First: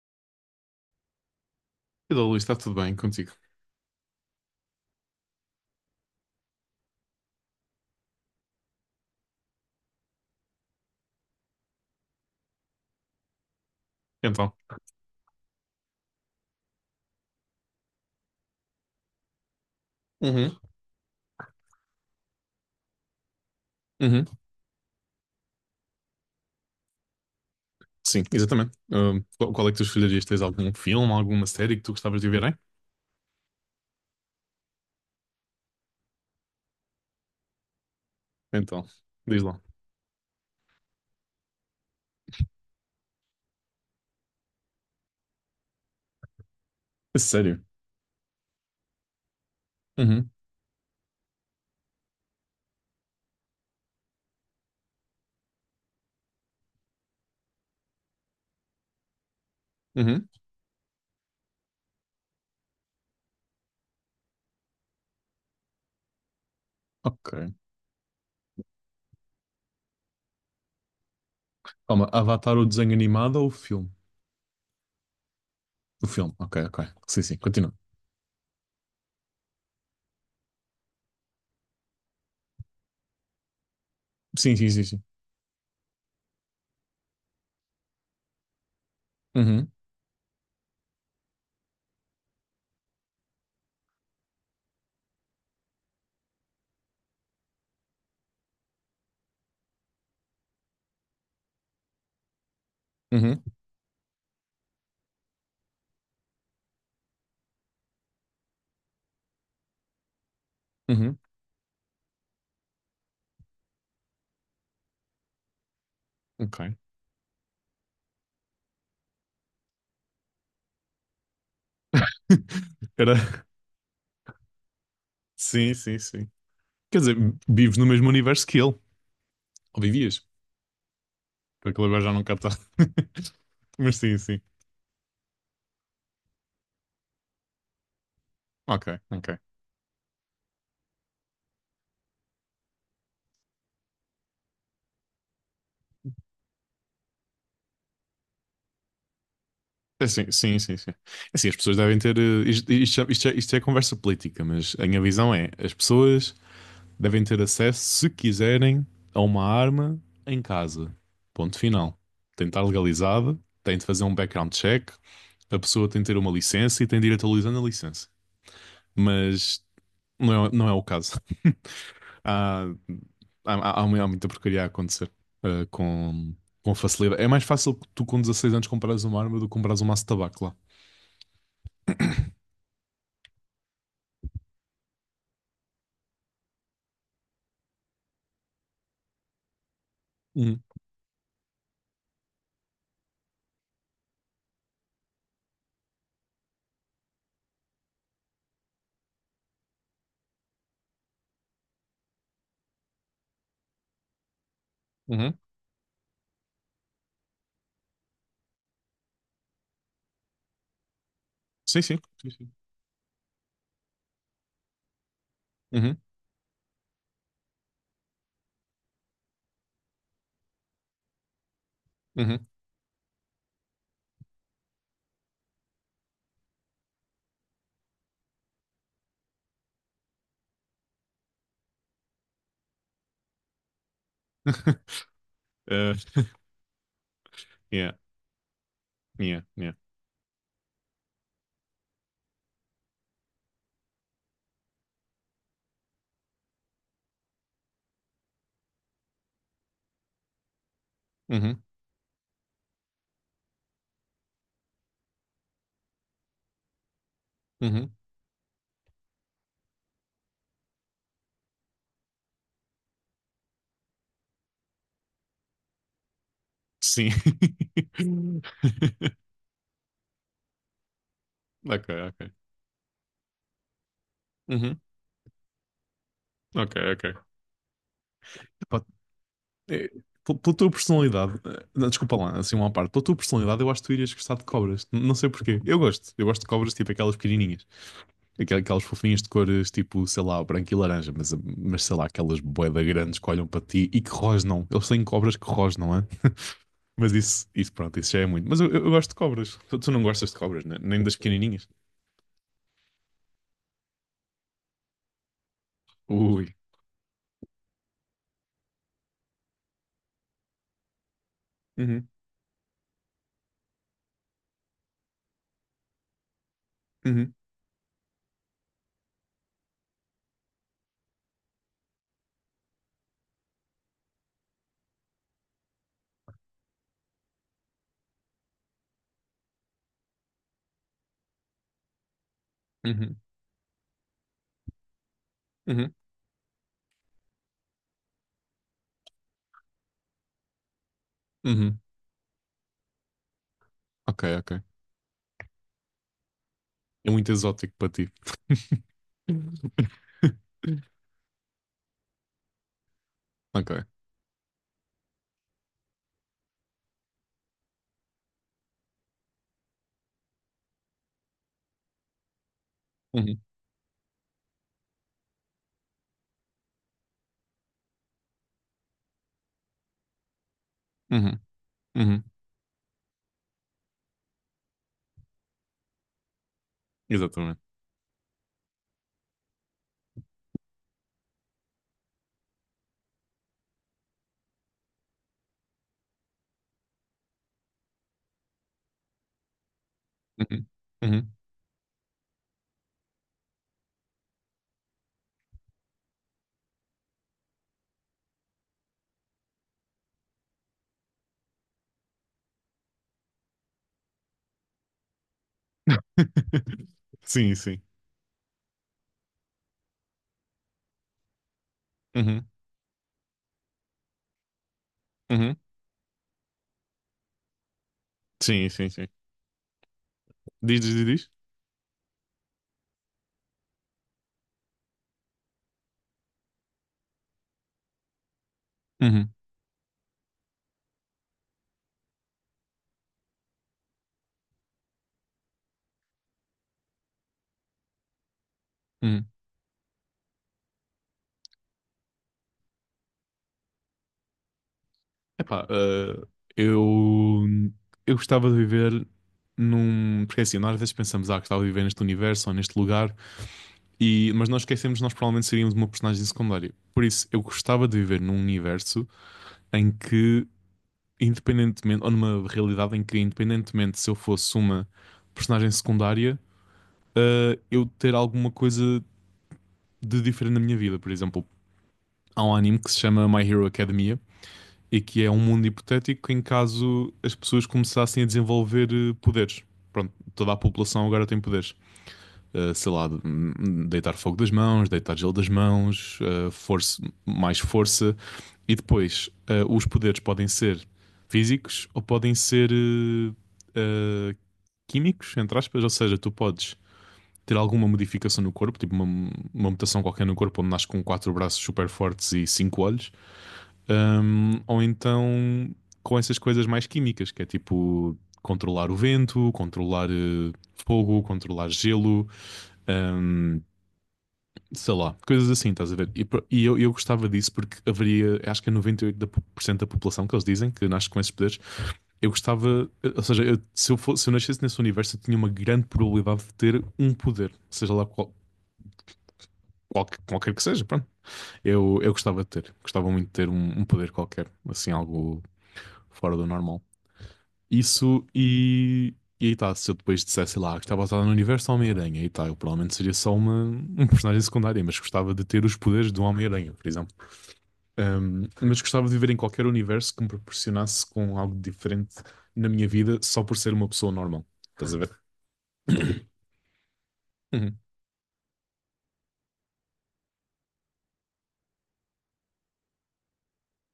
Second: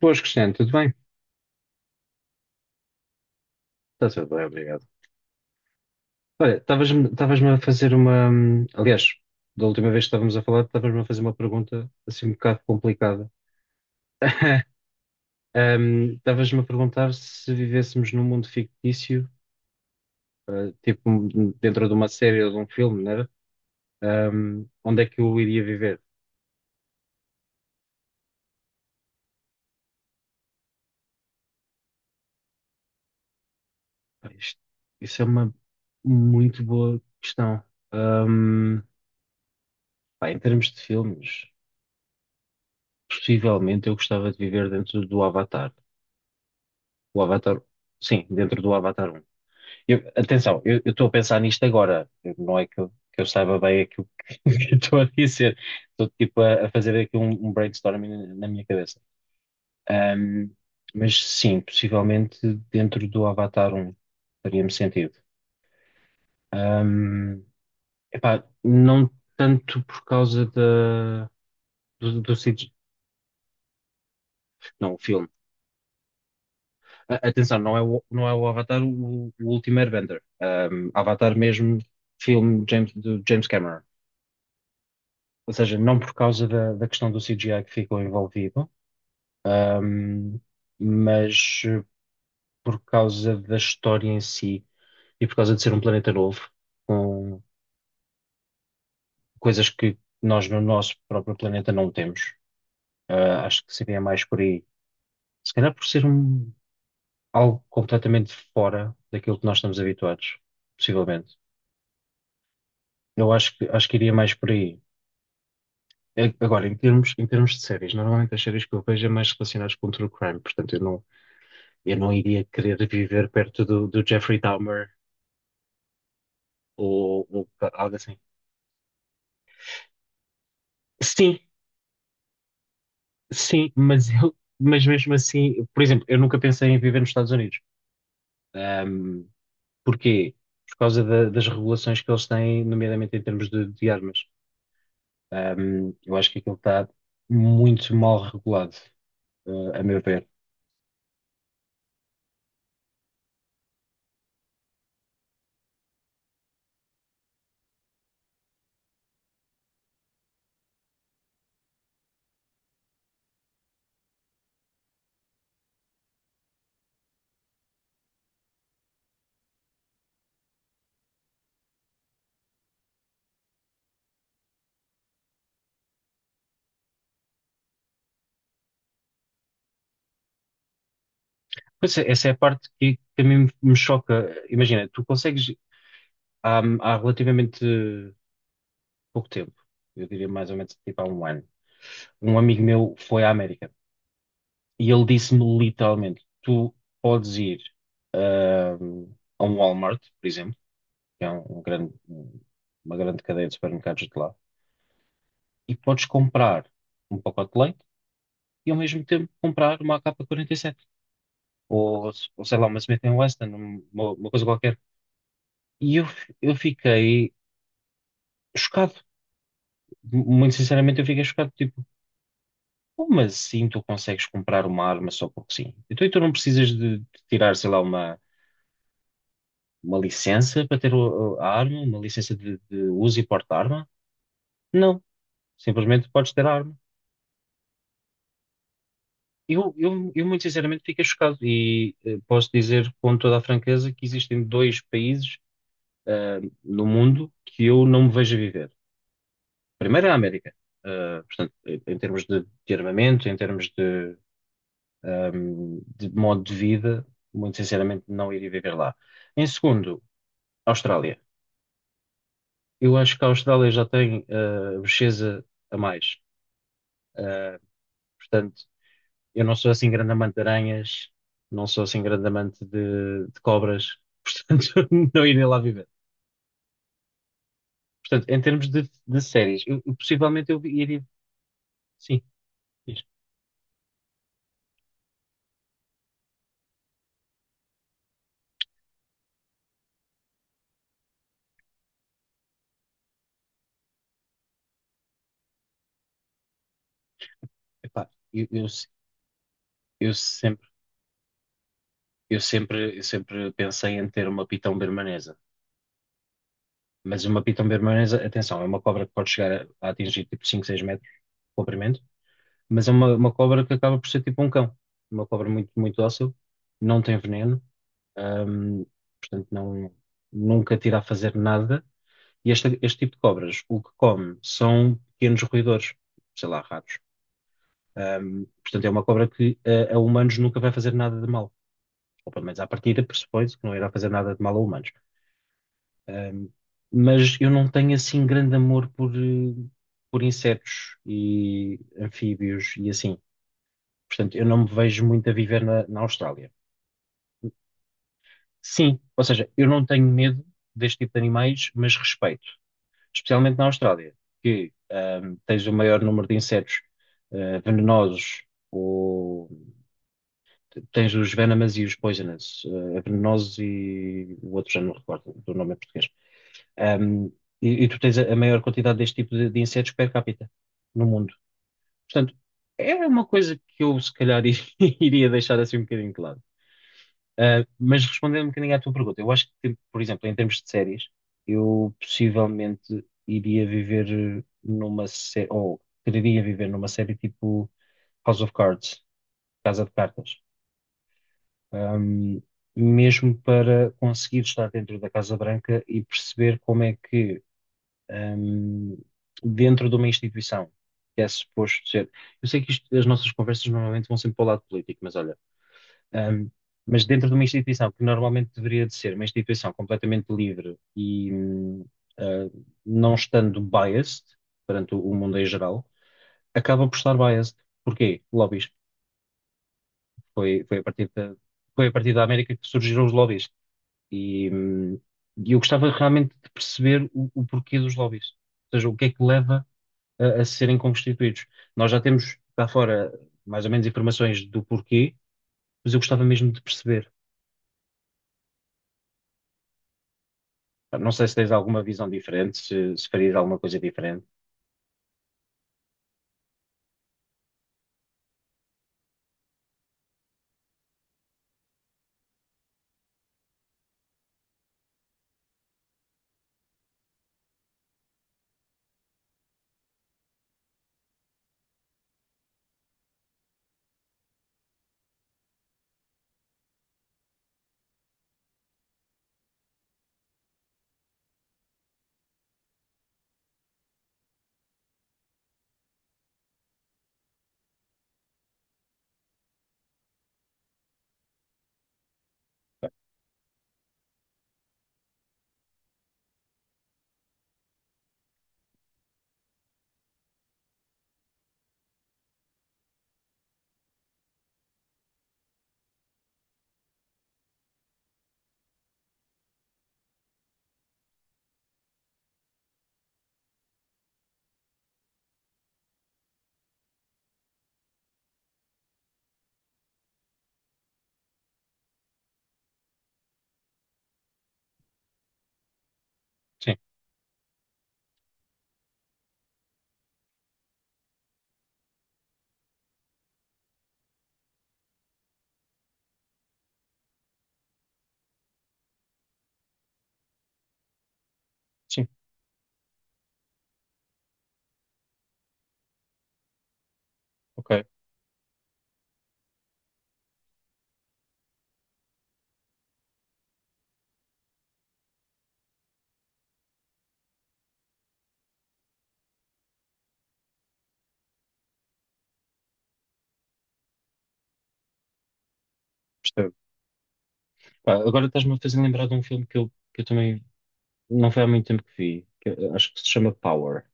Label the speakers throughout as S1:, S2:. S1: Boas, Cristiano, tudo bem?
S2: Olá, Luís, está tudo bem contigo?
S1: Está tudo bem, obrigado. Olha, estavas-me a fazer uma. Aliás, da última vez que estávamos a falar, estavas-me a fazer uma pergunta assim um bocado complicada.
S2: Então.
S1: Estavas-me a perguntar se vivêssemos num mundo fictício,
S2: Uhum,
S1: tipo dentro de uma série ou de um filme, não era?
S2: uhum.
S1: Onde é que eu iria viver?
S2: Sim, exatamente. Qual, qual é que tu escolherias? Tens algum filme, alguma série que tu gostavas de ver, hein?
S1: Pá, isso é uma muito boa questão. Hum,
S2: Então, diz lá.
S1: Pá, em termos de filmes, possivelmente eu gostava de viver dentro do Avatar.
S2: A
S1: O Avatar,
S2: sério?
S1: sim, dentro do Avatar
S2: Uhum,
S1: Atenção, eu estou a pensar nisto agora. Não é que eu saiba bem aquilo que que eu estou a dizer. Estou tipo a fazer aqui um brainstorming na minha cabeça.
S2: uhum.
S1: Ahm, mas sim, possivelmente dentro do Avatar faria-me sentido.
S2: Ok.
S1: Ahm, Epá, não tanto por causa da,
S2: Calma,
S1: do
S2: Avatar, o
S1: CG,
S2: desenho animado ou o filme?
S1: não, o filme.
S2: O filme, ok, ok. Sim, sim,
S1: Atenção,
S2: continua.
S1: não é o, não é o Avatar o último Airbender. Avatar mesmo, filme do James Cameron.
S2: Sim, sim, sim, sim.
S1: Ou seja, não por causa da questão do CGI que ficou envolvido,
S2: Uhum,
S1: um, mas por causa da história em si e por causa de ser um planeta novo, com coisas que nós no nosso próprio planeta não temos.
S2: uhum,
S1: Ah, acho que seria mais por aí. Se calhar por ser algo completamente fora daquilo que nós estamos habituados,
S2: uhum.
S1: possivelmente. Eu acho que iria mais por aí.
S2: Ok.
S1: Agora, em termos de séries, normalmente as séries que eu vejo é mais relacionadas com true crime, portanto eu não iria querer
S2: Era.
S1: viver perto do Jeffrey Dahmer
S2: Sim, sim, sim. Quer dizer,
S1: ou
S2: vives no
S1: algo
S2: mesmo
S1: assim.
S2: universo que ele. Ou vivias?
S1: Sim,
S2: Porque ele agora já não cá.
S1: sim,
S2: Mas
S1: mas
S2: sim,
S1: eu,
S2: sim.
S1: mas mesmo assim, por exemplo, eu nunca pensei em viver nos Estados Unidos.
S2: Ok,
S1: Ahm,
S2: ok.
S1: Porquê? Por causa das regulações que eles têm, nomeadamente em termos de armas. Eu acho que aquilo está muito mal regulado, a meu ver.
S2: Assim, sim, sim, sim. Assim, as pessoas devem ter. Isto, isto, isto é conversa política, mas a minha visão é: as pessoas devem ter acesso, se quiserem, a uma arma em casa. Ponto final. Tem de estar legalizada, tem de fazer um background check, a pessoa tem de ter uma licença e tem de ir atualizando a licença. Mas não é, não é o caso. Há, há muita porcaria a acontecer, eh, com, com facilidade. É mais fácil que tu, com 16 anos, comprares uma arma do que comprares um maço de tabaco lá.
S1: Pois é, essa é a parte que a mim me choca. Imagina, tu consegues há relativamente pouco tempo, eu diria mais ou
S2: Uhum.
S1: menos tipo há um ano, um amigo meu foi à América e ele disse-me literalmente: tu podes ir ahm, a um Walmart, por exemplo, que é um grande, uma grande cadeia de supermercados de lá,
S2: Uhum.
S1: e podes comprar um pacote de leite e ao mesmo tempo comprar uma AK-47
S2: Sim, sim.
S1: ou,
S2: Sim,
S1: ou
S2: sim.
S1: sei lá, uma Smith and Wesson, uma coisa qualquer. E
S2: Uhum,
S1: eu fiquei chocado. Muito sinceramente, eu fiquei chocado. Tipo,
S2: uhum.
S1: como assim tu consegues comprar uma arma só porque sim? Então, e tu não precisas de tirar, sei lá, uma licença para ter a arma, uma licença de uso e porte de arma? Não.
S2: Uh,
S1: Simplesmente podes ter a arma.
S2: yeah, yeah, yeah.
S1: Eu muito sinceramente, fiquei chocado. E posso dizer com toda a franqueza que existem dois países no mundo que eu não me vejo a viver. Primeiro é a América. Ah, portanto,
S2: Uhum,
S1: em termos de armamento, em termos de de modo de vida, muito
S2: uhum.
S1: sinceramente não iria viver lá. Em segundo, Austrália. Eu acho que a Austrália já tem bocheza a mais.
S2: Sim.
S1: Uh, Portanto, eu não sou assim grande amante de aranhas, não sou
S2: Ok,
S1: assim grande
S2: ok.
S1: amante de cobras,
S2: Uhum,
S1: portanto, não iria lá viver.
S2: ok, ok.
S1: Portanto, em termos de,
S2: Pá,
S1: de séries, eu,
S2: é,
S1: eu possivelmente
S2: pela
S1: eu
S2: tua
S1: iria.
S2: personalidade, não, desculpa
S1: Sim,
S2: lá, assim uma parte,
S1: diz.
S2: pela tua personalidade, eu acho que tu irias gostar de cobras. Não sei porquê. Eu gosto. Eu gosto de cobras, tipo aquelas pequenininhas. Aquelas fofinhas de cores, tipo, sei lá, branco e laranja, mas sei lá, aquelas bué da grandes que olham para ti e que rosnam. Eles têm cobras que rosnam. Mas isso, pronto,
S1: Epá,
S2: isso já é muito. Mas eu gosto de cobras. Tu, tu não
S1: eu
S2: gostas de cobras,
S1: sempre,
S2: né? Nem das pequenininhas?
S1: eu sempre pensei em ter uma pitão bermanesa.
S2: Ui.
S1: Mas uma piton bermanesa, atenção, é uma cobra que pode chegar a atingir tipo 5 6 metros de comprimento,
S2: Uhum,
S1: mas é uma cobra que acaba por ser tipo um cão. Uma cobra muito, muito dócil, não tem
S2: uhum,
S1: veneno, hum, portanto não, nunca tira a fazer nada. E este tipo de cobras, o que come são pequenos roedores, sei lá, ratos. Portanto é uma cobra que a humanos nunca vai fazer nada de mal. Ou pelo menos à partida
S2: uhum,
S1: pressupõe-se que não irá fazer nada de mal a humanos.
S2: uhum,
S1: Ahm, mas eu não tenho assim grande amor por por insetos e
S2: uhum.
S1: anfíbios e assim.
S2: Ok,
S1: Portanto, eu
S2: ok.
S1: não me vejo muito a viver na Austrália.
S2: É muito exótico para ti.
S1: Sim, ou seja, eu não tenho medo deste tipo de animais, mas respeito, especialmente na
S2: Ok.
S1: Austrália, que tens o maior número de insetos venenosos, ou tens os venomous e os poisonous,
S2: Uhum,
S1: venenosos e o outro já não me recordo do nome em português. Um, e tu tens a maior quantidade deste tipo de insetos per capita no mundo.
S2: uhum, uhum.
S1: Portanto, é uma coisa que eu se calhar iria deixar assim um bocadinho de lado.
S2: Exatamente.
S1: Mas respondendo um bocadinho à tua pergunta, eu acho que, por exemplo, em termos de séries, eu possivelmente iria viver numa série, ou quereria viver numa série tipo House of Cards, Casa de Cartas.
S2: Uhum, uhum.
S1: Um, Mesmo para conseguir estar dentro da Casa Branca e perceber como é que hum, dentro de uma instituição, que é suposto ser. Eu sei que as nossas conversas normalmente vão sempre para o lado político, mas olha, hum, mas dentro de uma
S2: Sim, sim.
S1: instituição que normalmente deveria de ser uma instituição completamente livre e
S2: Uhum,
S1: ah, não estando biased perante o mundo em
S2: uhum.
S1: geral, acaba por estar biased. Porquê?
S2: Sim,
S1: Lobbies.
S2: sim, sim.
S1: Foi, foi a
S2: Diz, diz, diz,
S1: partir
S2: diz.
S1: da, foi a partir da América que surgiram os lobbies. E, hum, e eu gostava realmente de perceber o porquê dos lobbies. Ou seja, o que é que
S2: Uhum,
S1: leva a serem constituídos. Nós já temos cá fora mais ou menos informações do porquê, mas eu gostava mesmo de perceber.
S2: uhum.
S1: Não sei se tens alguma visão diferente, se farias alguma coisa diferente.
S2: Epá, eu, eu gostava de viver num. Porque é assim, nós às vezes pensamos, ah, gostava de viver neste universo ou neste lugar. E, mas nós esquecemos que nós provavelmente seríamos uma personagem secundária. Por isso, eu gostava de viver num universo em que, independentemente, ou numa realidade em que, independentemente se eu fosse uma personagem secundária, eu ter alguma coisa de diferente na minha vida. Por exemplo, há um anime que se chama My Hero Academia e que é um mundo hipotético em caso as pessoas começassem a desenvolver poderes. Pronto, toda a população agora tem poderes. Eh, sei lá, Deitar fogo das mãos, deitar gelo das mãos, força, mais força. E depois, os poderes podem ser físicos ou podem ser eh, químicos, entre aspas, ou seja, tu podes ter alguma modificação no corpo, tipo uma mutação qualquer no corpo, onde nasce com quatro braços super fortes e cinco olhos. Ou então com essas coisas mais químicas, que é tipo controlar o vento, controlar fogo, controlar gelo, ahm, sei lá, coisas assim, estás a ver? E, pro- e
S1: Sim,
S2: eu, eu gostava disso porque haveria, acho que é 98% da por cento da população que eles dizem que nasce com esses poderes. Eu gostava, ou seja, eu- se, eu fosse, se eu nascesse nesse universo, eu tinha uma grande probabilidade de ter um poder, seja lá qual. Qualquer que seja, pronto. Eu,
S1: sim,
S2: eu gostava de ter, gostava muito de ter um, um poder qualquer, assim, algo fora do normal.
S1: ok,
S2: Isso e aí tá, se eu depois dissesse sei lá, que estava basado no universo do Homem-Aranha, aí tá, eu provavelmente seria só uma, um personagem secundário, mas gostava de ter os poderes do Homem-Aranha, por exemplo. Mas gostava de viver em qualquer universo que me proporcionasse com algo diferente na minha vida só por ser uma pessoa normal. Estás a ver?
S1: percebo.
S2: Uhum,
S1: Pá, agora estás-me a fazer lembrar de um filme que eu também não foi há muito tempo que vi, que eu acho que se chama Power,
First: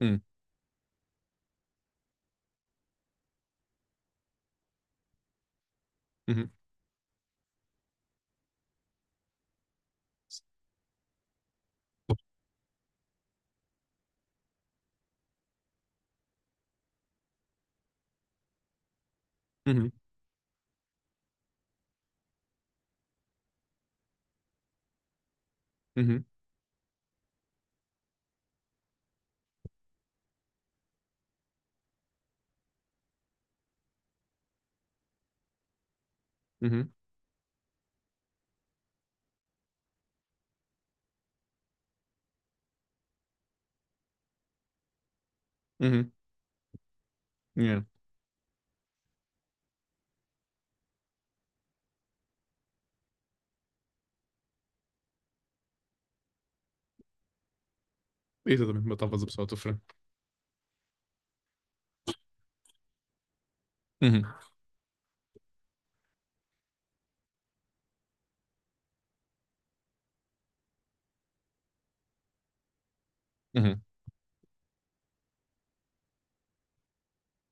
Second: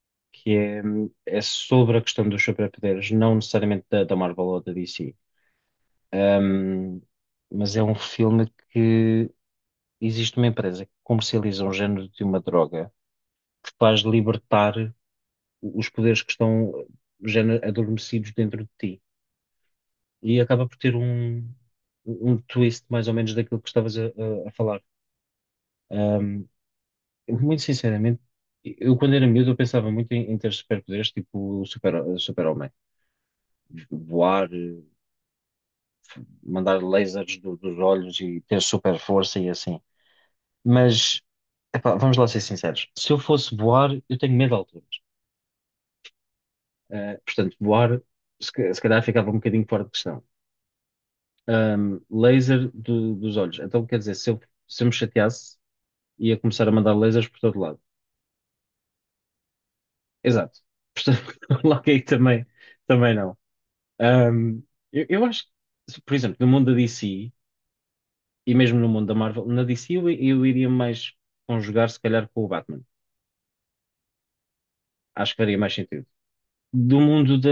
S2: uhum,
S1: que é, é sobre a questão dos superpoderes, não necessariamente da Marvel ou da DC.
S2: uhum,
S1: Ahm, mas é um filme que existe uma empresa que comercializa um género de uma droga faz libertar os poderes que estão já adormecidos dentro de ti.
S2: uhum,
S1: E acaba por ter um twist mais ou menos daquilo que estavas a falar.
S2: uhum,
S1: Ahm, Muito sinceramente, eu quando era miúdo eu pensava muito em ter superpoderes, tipo o super-homem. Voar, mandar
S2: uhum,
S1: lasers dos olhos e ter super força e assim. Mas, epá, vamos lá ser sinceros. Se eu fosse voar, eu tenho medo de alturas.
S2: uhum,
S1: Portanto,
S2: yeah.
S1: voar, se calhar ficava um bocadinho fora de questão. Laser dos olhos. Então, quer dizer, se eu me chateasse, ia começar a mandar lasers por todo lado.
S2: Exatamente, matavas a pessoa à tua frente.
S1: Exato. Portanto, logo aí também, também não.
S2: Uhum,
S1: Ahm, eu acho que, por exemplo, no mundo da DC e mesmo no mundo da Marvel, na DC eu iria mais conjugar, se calhar, com o Batman.
S2: uhum.
S1: Acho que faria mais sentido. Do mundo da,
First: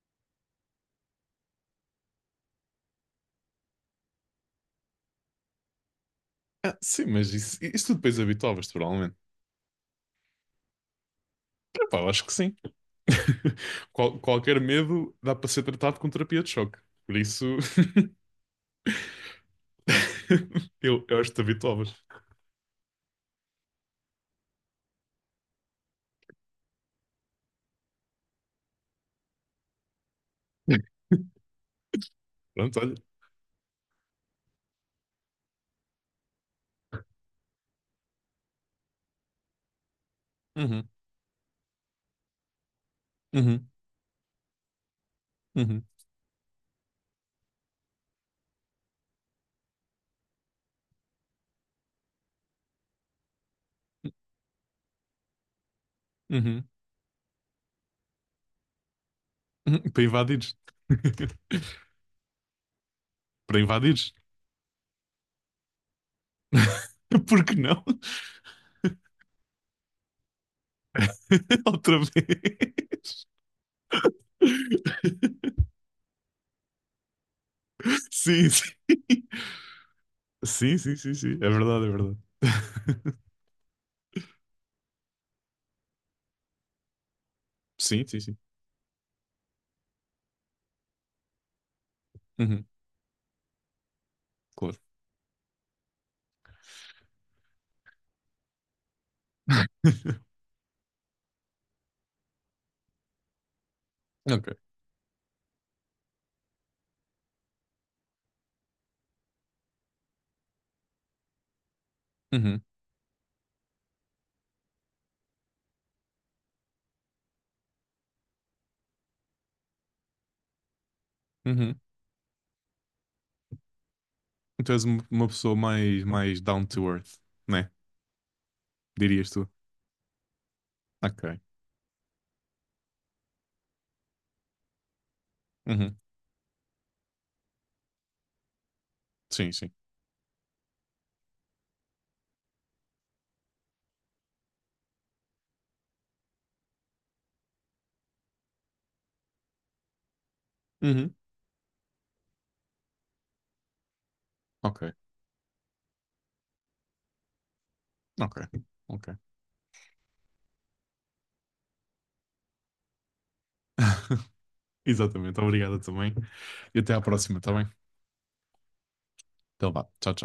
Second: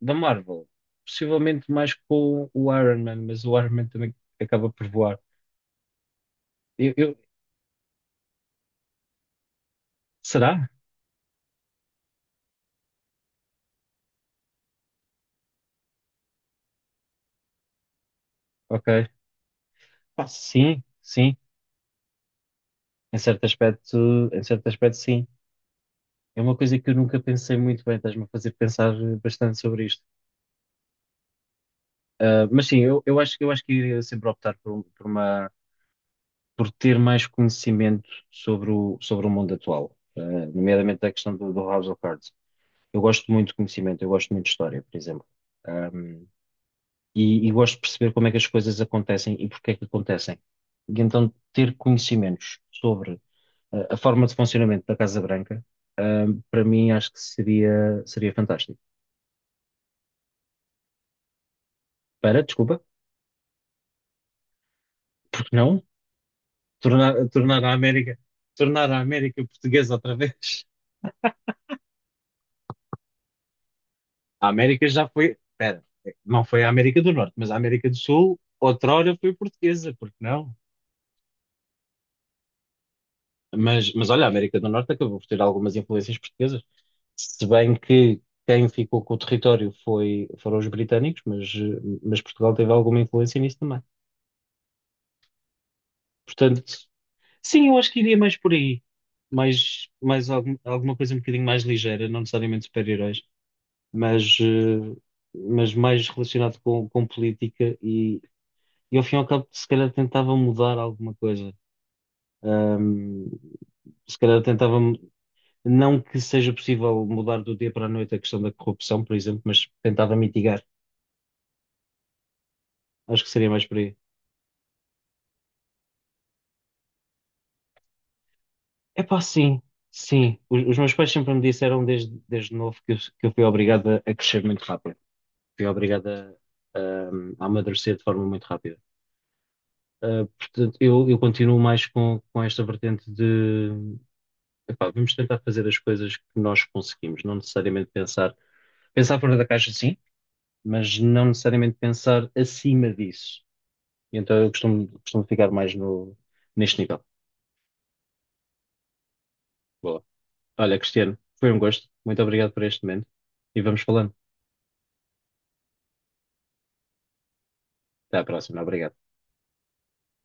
S1: da Marvel, possivelmente mais com o Iron Man, mas o Iron Man também acaba por voar.
S2: Ah,
S1: Eu,
S2: sim,
S1: eu-
S2: mas isso tu depois habituavas-te, provavelmente.
S1: Será?
S2: Epá, eu acho que sim. Qual- qualquer medo dá para ser tratado com terapia de choque. Por isso,
S1: Ok. Ah, sim,
S2: eu acho
S1: sim.
S2: que te habituavas.
S1: Em certo aspecto, sim. É uma coisa que eu nunca pensei muito bem, estás-me a fazer pensar bastante sobre isto. Ah, mas sim,
S2: Pronto, olha.
S1: eu acho que iria sempre optar por, um- por uma, por ter mais conhecimento sobre o mundo atual,
S2: Uhum,
S1: nomeadamente a questão do House of Cards. Eu gosto muito de
S2: uhum,
S1: conhecimento, eu gosto muito de história, por exemplo.
S2: uhum,
S1: Ahm, e gosto de perceber como é que as coisas acontecem e porque é que acontecem. E então ter conhecimentos sobre a forma de funcionamento da Casa Branca,
S2: uhum.
S1: para mim acho que seria fantástico.
S2: Para invadires.
S1: Para, desculpa,
S2: Para invadires.
S1: porque não? Tornar,
S2: Por que
S1: tornar a
S2: não?
S1: América, tornar a América portuguesa outra vez.
S2: Outra vez.
S1: A América já foi, espera, não foi a América do Norte, mas a América do Sul,
S2: Sim, sim.
S1: outrora foi portuguesa, porque não?
S2: Sim, sim, sim, sim. É verdade, é verdade.
S1: Mas olha, a América do Norte acabou por ter algumas influências portuguesas, se bem
S2: Sim, sim,
S1: que
S2: sim.
S1: quem ficou com o território foram os britânicos, mas Portugal
S2: Uhum,
S1: teve alguma influência nisso também.
S2: claro.
S1: Portanto, sim, eu acho que iria mais por aí. Mais alguma coisa um bocadinho mais ligeira, não necessariamente super-heróis, mas,
S2: Ok.
S1: eh, mas mais relacionado com política e ao fim e ao cabo se calhar tentava mudar alguma coisa.
S2: Uhum,
S1: Ahm, Se calhar tentava, não que seja possível mudar do dia para a noite a questão da corrupção, por exemplo, mas tentava mitigar.
S2: uhum.
S1: Acho que seria mais por aí.
S2: Tu és uma pessoa mais, mais down to earth, né?
S1: Epá,
S2: Dirias tu.
S1: sim, sim. Os meus pais sempre
S2: Ok.
S1: me disseram desde novo que eu fui obrigado a crescer muito rápido. Fui
S2: Uhum.
S1: obrigada a, a amadurecer de forma muito rápida.
S2: Sim, sim.
S1: Portanto, eu continuo mais com esta vertente de epá, vamos tentar fazer as coisas que nós conseguimos, não necessariamente pensar fora da caixa, sim, mas
S2: Uhum.
S1: não necessariamente pensar acima disso. E então eu
S2: Ok.
S1: costumo ficar mais no, neste nível.
S2: Ok. Ok.
S1: Boa. Olha, Cristiano, foi um gosto. Muito obrigado por este momento e vamos falando.
S2: Exatamente. Obrigado também. E até à próxima, tá bem?
S1: Até à próxima. Obrigado.
S2: Então vá. Tchau, tchau.